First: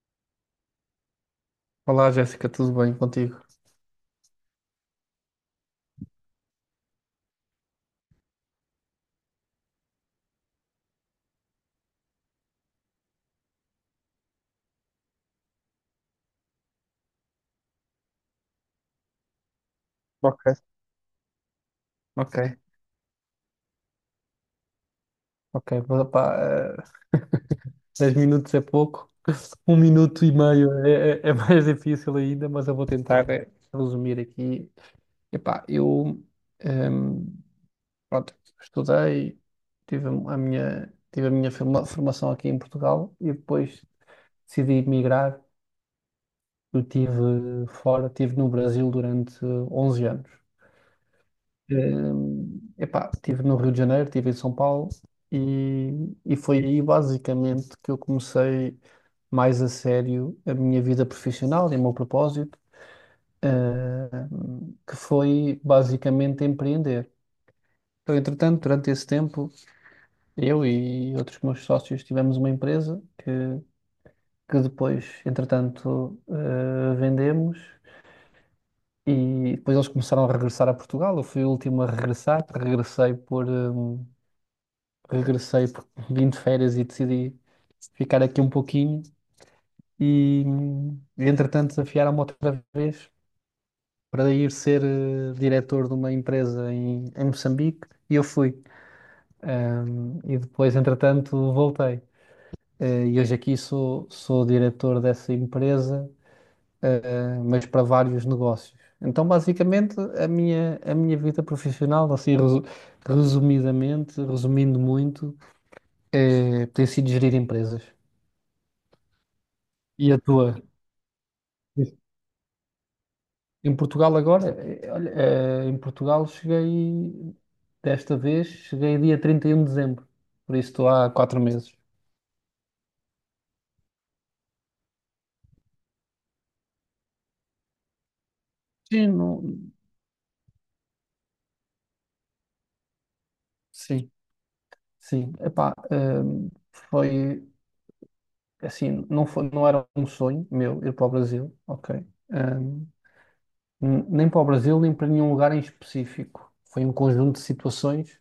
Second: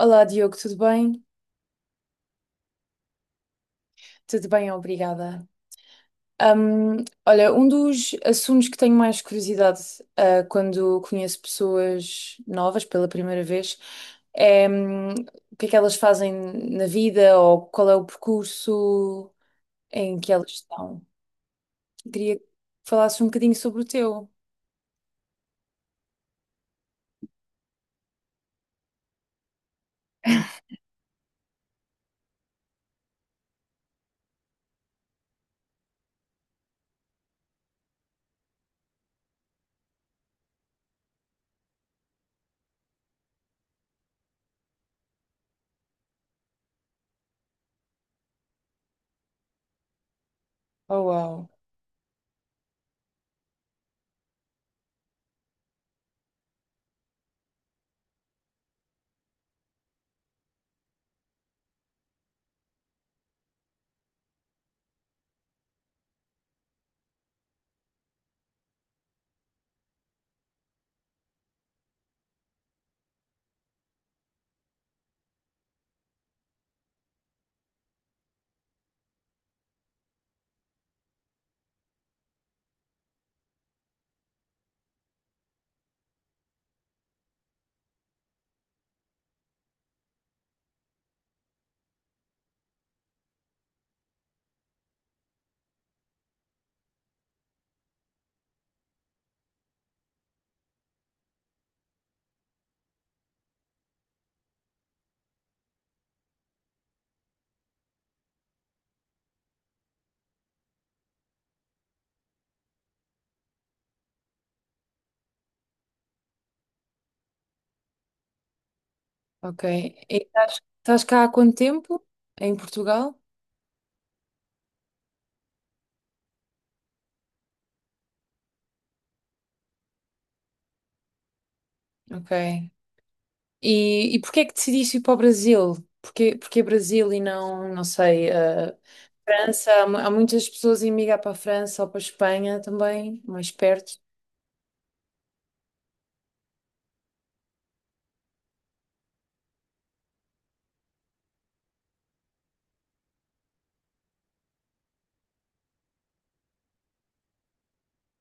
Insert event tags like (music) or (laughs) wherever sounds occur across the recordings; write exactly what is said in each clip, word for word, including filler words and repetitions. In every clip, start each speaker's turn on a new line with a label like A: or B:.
A: Olá, Diogo, tudo bem?
B: Olá, Jéssica, tudo bem contigo?
A: Tudo bem, obrigada. Hum, olha, um dos assuntos que tenho mais curiosidade, ah, quando conheço pessoas novas pela primeira vez é, hum, o que é que elas fazem na vida ou qual é o percurso em que
B: Ok,
A: elas estão. Queria
B: ok.
A: que falasses um bocadinho sobre o teu.
B: Ok, pá, pá, eh, dez minutos é pouco, um minuto e meio é, é- é mais (laughs) difícil ainda, mas eu vou tentar eh, resumir aqui. Epá, eu ehm, pronto, estudei, tive a minha, tive a minha forma- formação aqui em Portugal e depois decidi emigrar. Eu estive fora, estive no Brasil durante onze anos.
A: Oh, uau,
B: Eh, epá, estive no Rio de Janeiro, estive em São Paulo e, e foi aí basicamente que eu comecei mais a sério a minha vida profissional e o meu propósito, eh, que foi basicamente empreender. Então, entretanto, durante esse tempo, eu e outros meus sócios tivemos uma empresa que, que depois, entretanto, eh, vendemos e depois eles começaram a regressar a Portugal. Eu fui o último a regressar, regressei por. hum, regressei porque vim de férias e decidi ficar aqui um pouquinho e, entretanto, desafiaram-me outra vez para ir ser eh, diretor de uma empresa em, em Moçambique e eu fui. Ahm, e depois, entretanto, voltei. Eh, e hoje aqui sou, sou diretor dessa empresa, eh, mas para vários negócios. Então, basicamente, a minha, a minha vida profissional, assim, resu- resumidamente, resumindo muito, eh, tem sido gerir empresas.
A: ok. E
B: E a
A: estás,
B: tua?
A: estás cá há quanto tempo? Em Portugal?
B: Em Portugal agora, eh, olha, eh, em Portugal cheguei, desta vez, cheguei dia trinta e um de dezembro, por isso estou há quatro meses.
A: Ok. E, e porquê é que decidiste ir para o Brasil? Porquê, porquê Brasil e não, não sei, eh,
B: Sim, não-
A: França? Há, mu- há muitas pessoas a emigrar para a França ou para a Espanha também, mais perto.
B: sim, sim. Epá, ehm, foi, assim, não foi, não era um sonho meu ir para o Brasil, ok? Ehm, n- Nem para o Brasil, nem para nenhum lugar em específico. Foi um conjunto de situações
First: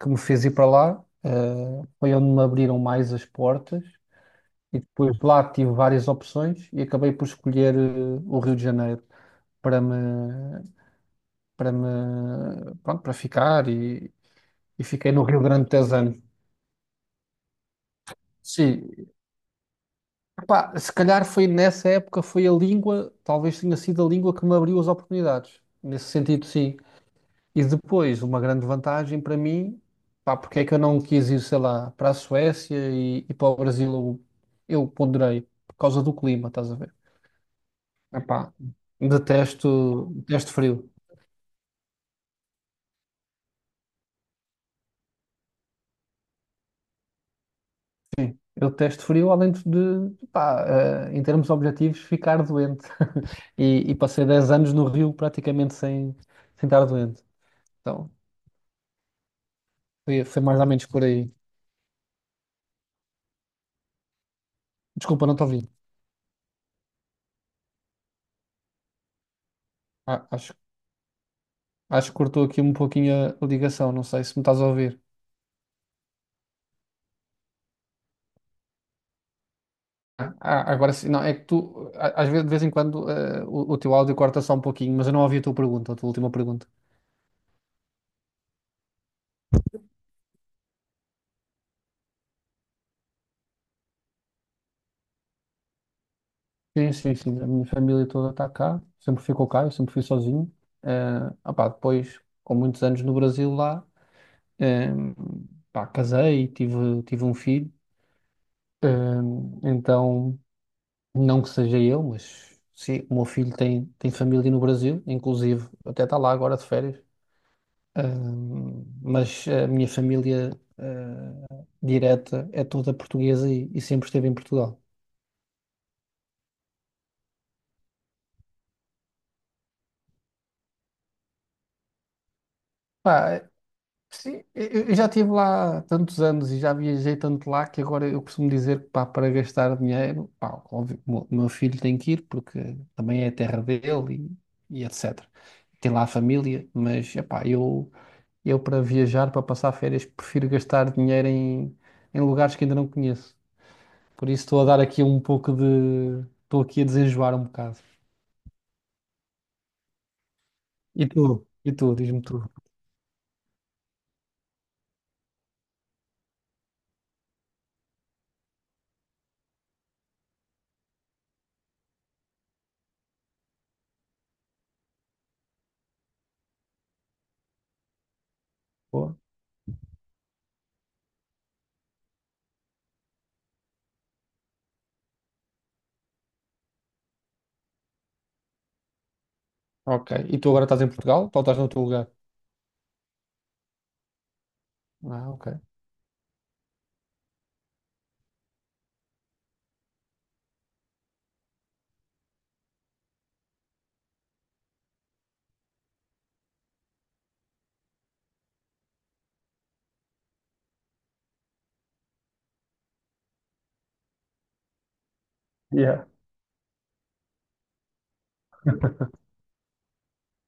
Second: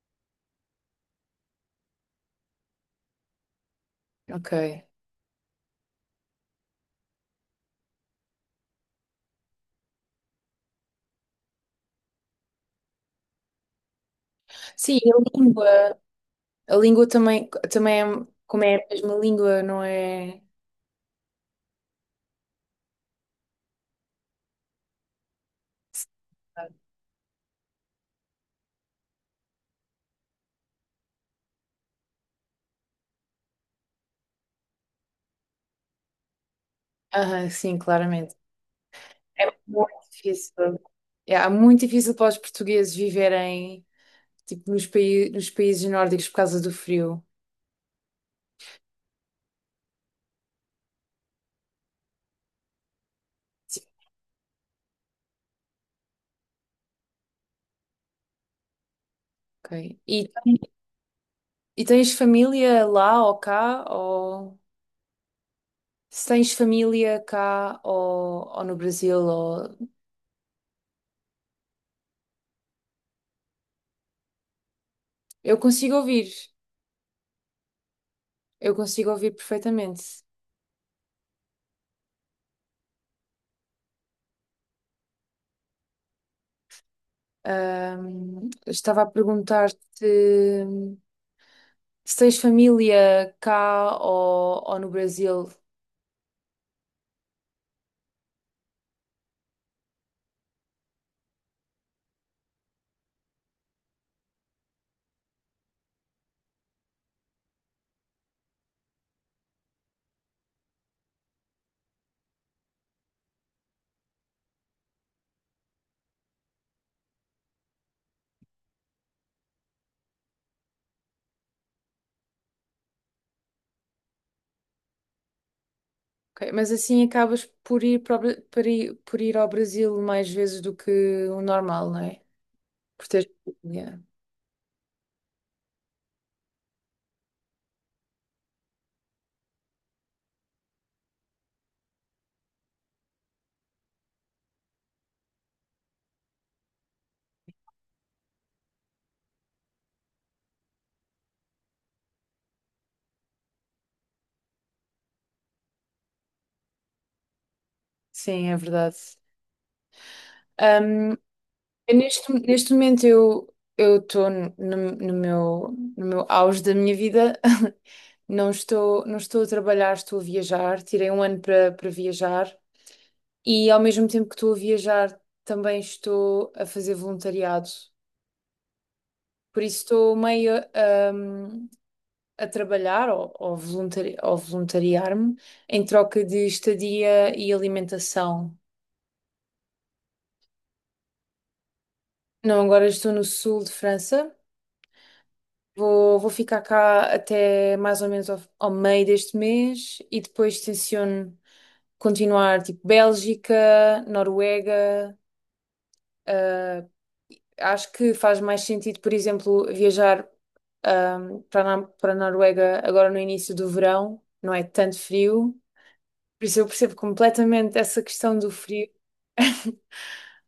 B: que me fez ir para lá, eh, foi onde me abriram mais as portas
A: Ok.
B: e depois lá tive várias opções e acabei por escolher eh, o Rio de Janeiro para me, para me, pronto, para ficar e, e
A: Sim, e
B: fiquei
A: a
B: no Rio Grande de
A: língua,
B: anos.
A: a língua também, também é, como é a
B: Sim.
A: mesma língua, não é?
B: Epá, se calhar foi nessa época, foi a língua, talvez tenha sido a língua que me abriu as oportunidades. Nesse sentido, sim. E depois, uma grande vantagem para mim, pá, porque é que eu não quis ir, sei lá, para a Suécia e, e para o Brasil, eu, eu ponderei, por causa do clima, estás a ver?
A: Aham, sim, claramente.
B: Epá,
A: É muito
B: detesto, detesto
A: difícil.
B: frio.
A: É, é muito difícil para os portugueses viverem tipo, nos, pai- nos países nórdicos por causa do frio.
B: Sim, eu detesto frio, além de, de, pá, eh, em termos objetivos, ficar doente.
A: Sim,
B: E, e passei dez anos no Rio praticamente sem, sem estar doente. Então,
A: ok.
B: foi,
A: E
B: foi mais ou menos por aí.
A: E tens família lá ou cá? Ou
B: Desculpa, não te ouvi.
A: se tens família cá ou, ou no Brasil? Ou...
B: A- acho, acho que cortou aqui um pouquinho a a ligação, não sei se me estás a ouvir.
A: Eu consigo ouvir, eu consigo ouvir perfeitamente.
B: Ah, ah, agora sim, não, é que tu, a- às vezes, de vez em quando, eh, o, o teu áudio corta só um pouquinho, mas eu não ouvi a tua pergunta, a tua última pergunta.
A: Ahm, estava a perguntar-te se tens família cá ou, ou no Brasil.
B: Sim, sim, sim. A minha família toda está cá. Sempre ficou cá, eu sempre fui sozinho. Eh, ah pá, Depois, com muitos anos no Brasil lá, eh, pá, casei e tive, tive um filho. Eh, então, não que seja eu, mas sim, o meu filho tem, tem família no Brasil, inclusive até está lá agora de férias. Eh, mas a minha família, eh, direta é toda portuguesa e, e sempre esteve em Portugal.
A: Ok, mas assim acabas por ir, para o Bra- para ir- por ir ao Brasil mais vezes do que o normal, não é? Por teres
B: Pá,
A: família.
B: sim, eu eu já estive lá tantos anos e já viajei tanto lá que agora eu costumo dizer que pá, para gastar dinheiro, pá, óbvio, o meu meu filho tem que ir porque também é a terra dele e, e etecetera. Tem lá a família, mas epá, eu, eu para viajar, para passar férias, prefiro gastar dinheiro em, em lugares que ainda não conheço. Por isso estou a dar aqui um pouco de. Estou aqui a desenjoar um bocado.
A: Sim, é verdade.
B: E tu? E tu?
A: Eu
B: Diz-me
A: Neste,
B: tu.
A: neste momento eu eu estou no, no meu no meu auge da minha vida. (laughs) Não estou não estou a trabalhar, estou a viajar. Tirei um ano para para viajar e ao mesmo tempo que estou a viajar também estou a fazer voluntariado.
B: Boa.
A: Por isso estou meio hum, a trabalhar ou, ou, voluntari, ou voluntariar-me em troca de estadia e alimentação.
B: Ok. E tu agora estás em Portugal? Ou estás no teu lugar?
A: Não, agora estou no sul de França.
B: Ah, ok.
A: Vou, vou ficar cá até mais ou menos ao, ao meio deste mês e depois tenciono continuar tipo Bélgica, Noruega. ah, Acho que faz mais sentido, por exemplo, viajar ahm, para a Na- para a Noruega agora no início do verão, não é tanto frio. Por isso eu percebo completamente essa questão do frio. (laughs)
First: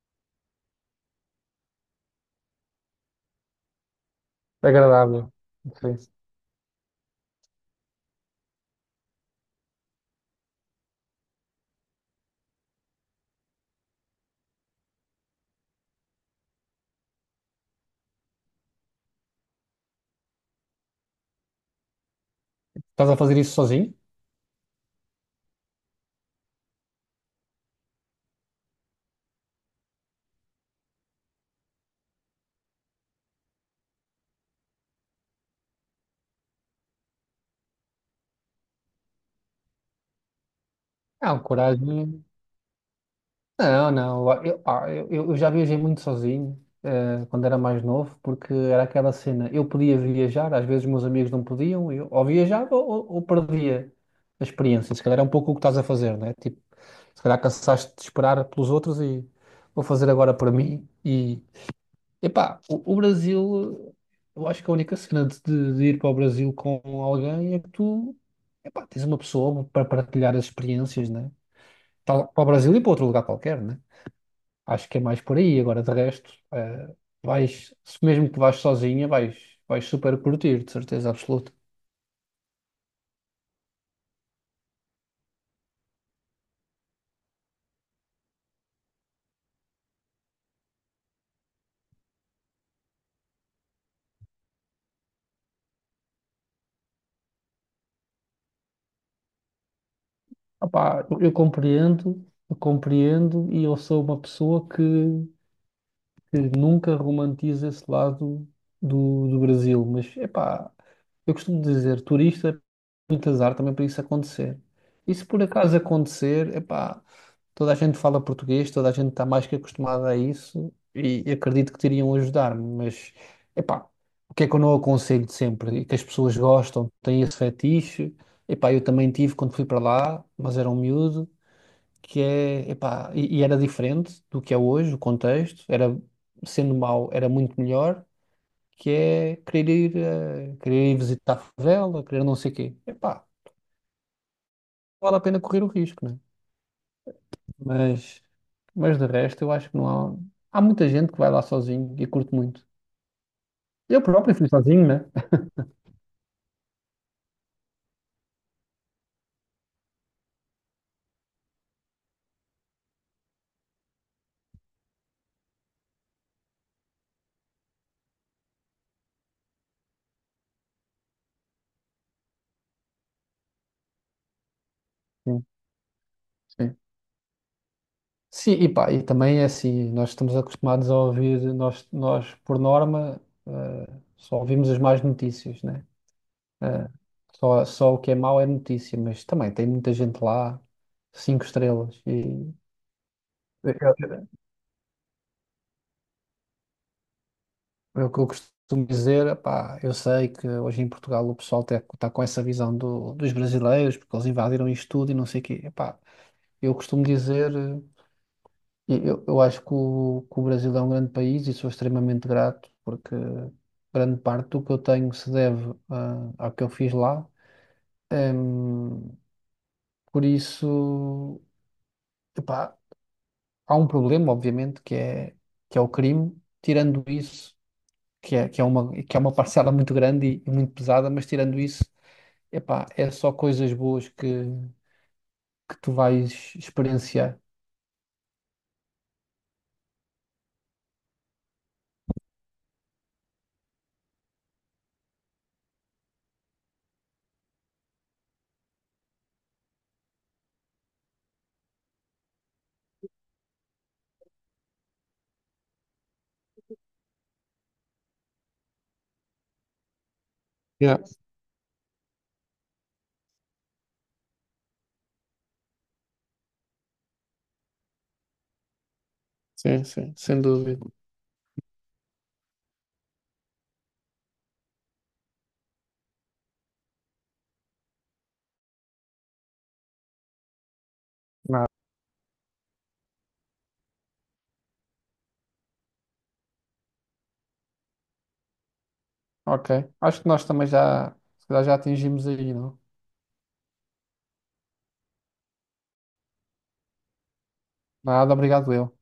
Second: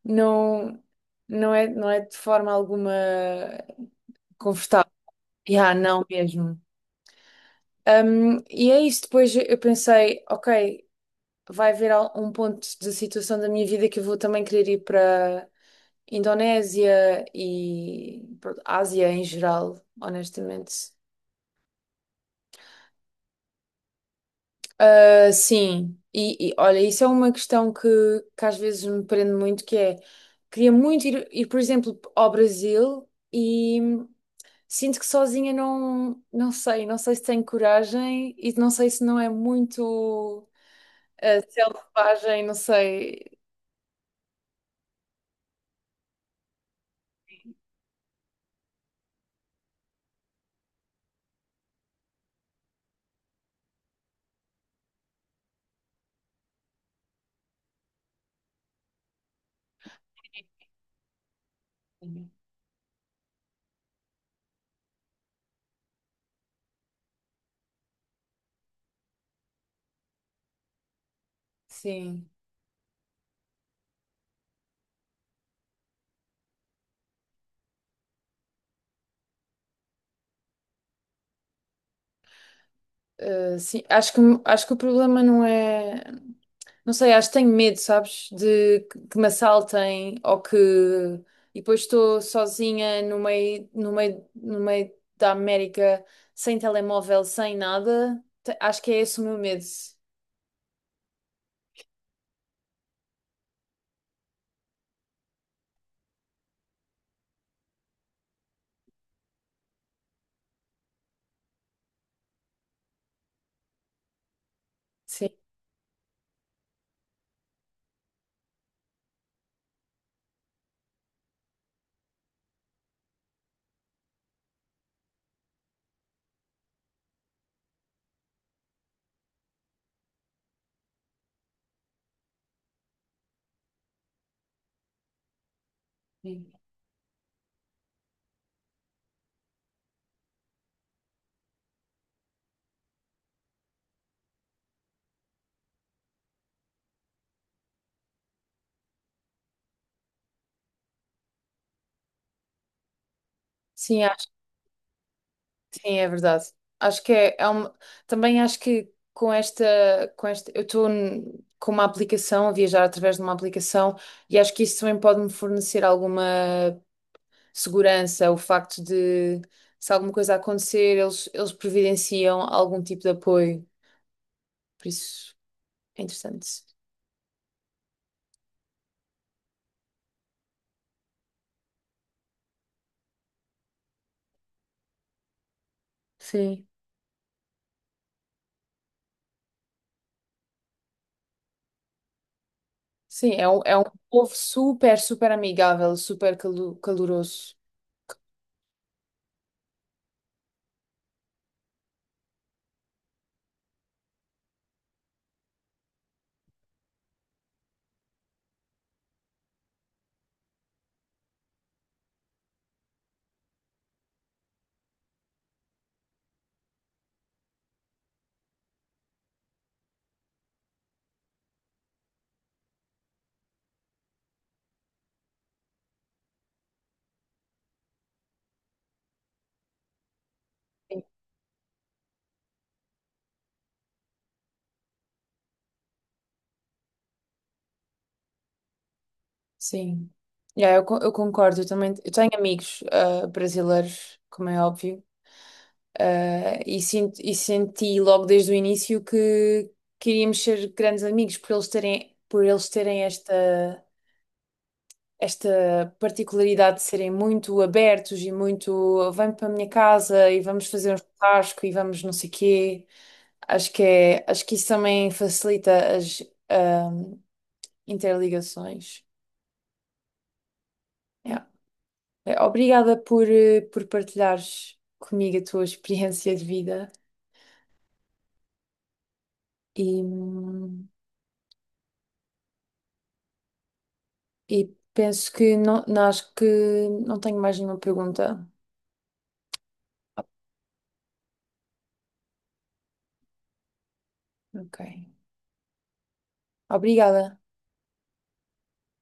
A: Não, não é, não é de forma alguma confortável.
B: Agradável.
A: Yeah,
B: Sim.
A: não mesmo. Um, e é isso. Depois eu pensei, ok, vai haver al- um ponto de situação da minha vida que eu vou também querer ir para Indonésia e pronto, Ásia em geral, honestamente.
B: Estás a fazer isso sozinho?
A: Ah, sim, e, e, olha, isso é uma questão que, que às vezes me prende muito, que é, queria muito ir, ir, por exemplo, ao Brasil e sinto que sozinha não, não sei, não sei se tenho coragem e não sei se não é muito.
B: Não,
A: Uh,
B: coragem.
A: selvagem, não sei.
B: Não, não. Eu, pá, eu, eu já viajei muito sozinho, eh, quando era mais novo, porque era aquela cena. Eu podia viajar, às vezes meus amigos não podiam, eu ou viajava ou, ou- ou perdia a experiência. Se calhar é um pouco o que estás a fazer, né? Tipo, se calhar cansaste de esperar pelos outros e vou fazer agora para mim e, epá, o, o Brasil, eu acho que a única cena de, de- de ir para o Brasil com alguém é que tu, epá, tens uma pessoa para partilhar as experiências, né?
A: Sim.
B: Tal- Para o Brasil e para outro lugar qualquer, né? Acho que é mais por aí. Agora, de resto, eh, vais, se mesmo que vais sozinha, vais, vais super curtir, de certeza absoluta.
A: Uh, sim. Acho que, acho que o problema não é. Não sei, acho que tenho medo, sabes? De que que me assaltem ou que. E depois estou sozinha no meio, no meio, no meio da América, sem telemóvel, sem nada. Te- Acho que é esse o meu medo.
B: Opá, eu, eu compreendo, eu compreendo e eu sou uma pessoa que, que nunca romantiza esse lado do, do Brasil, mas, epá... Eu costumo dizer, turista muito azar também para isso acontecer. E se
A: Sim.
B: por acaso acontecer, epá, toda a gente fala português, toda a gente está mais que acostumada a isso e acredito que teriam ajudar-me, mas epá, o que é que eu não aconselho sempre? E que as pessoas gostam, têm esse fetiche. Epá, eu também tive quando fui para lá, mas era um miúdo, que é, epá, e, e era diferente do que é hoje, o contexto, era sendo mau, era muito melhor, que é querer ir, eh, querer ir visitar a favela, querer não sei o quê. Epá, vale a pena correr o risco, né? Mas, mas de resto, eu acho que não há. Há muita gente que vai lá sozinho e curte muito.
A: Sim,
B: Eu próprio fui sozinho, né?
A: Sim, é verdade. Acho que é, é uma... Também acho que com esta, com esta, eu estou n- com uma aplicação, a viajar através de uma aplicação, e acho que isso também pode me fornecer alguma segurança, o facto de se alguma coisa acontecer, eles, eles providenciam algum tipo de apoio. Por isso
B: Sim,
A: é interessante.
B: sim. Sim, e pá, e também é assim, nós estamos acostumados a ouvir, nós, nós por norma, eh, só ouvimos as más notícias, né?
A: Sim.
B: Eh, só, só o que é mau é notícia, mas também tem muita gente lá, cinco estrelas, e
A: Sim, é um, é um
B: eu,
A: povo super, super amigável, super calu- caloroso.
B: é o que eu costumo dizer, pá eu sei que hoje em Portugal o pessoal está com essa visão do- dos brasileiros, porque eles invadiram isto tudo e não sei o quê. Epá, eu costumo dizer, eh, eu, eu acho que o, que o Brasil é um grande país e sou extremamente grato, porque grande parte do que eu tenho se deve ah, ao que eu fiz lá. Em, por isso, epá, há um problema, obviamente, que é, que é o crime. Tirando isso. Que é, que é uma, que é uma parcela muito grande e, e muito pesada, mas tirando isso, epá, é só coisas boas que, que tu vais experienciar.
A: Sim. Yeah, eu, co- eu concordo, eu também eu tenho amigos ah, brasileiros, como é óbvio, ah, e, sinto, e senti logo desde o início que queríamos ser grandes amigos por eles terem, por eles terem esta, esta particularidade de serem muito abertos e muito vem para a minha casa e vamos fazer um
B: Yeah,
A: churrasco e vamos não sei quê. Acho que é, acho que isso também facilita as ah, interligações.
B: sim, sim, sem dúvida.
A: Yeah. Eh, Obrigada por, eh, por partilhares comigo a tua (laughs) experiência de vida e, hum,
B: Nada.
A: e penso que não, não- acho que não tenho mais nenhuma pergunta.
B: Ok, acho que nós também já, se calhar já atingimos aí, não?
A: Ok. Obrigada.
B: Nada, obrigado eu.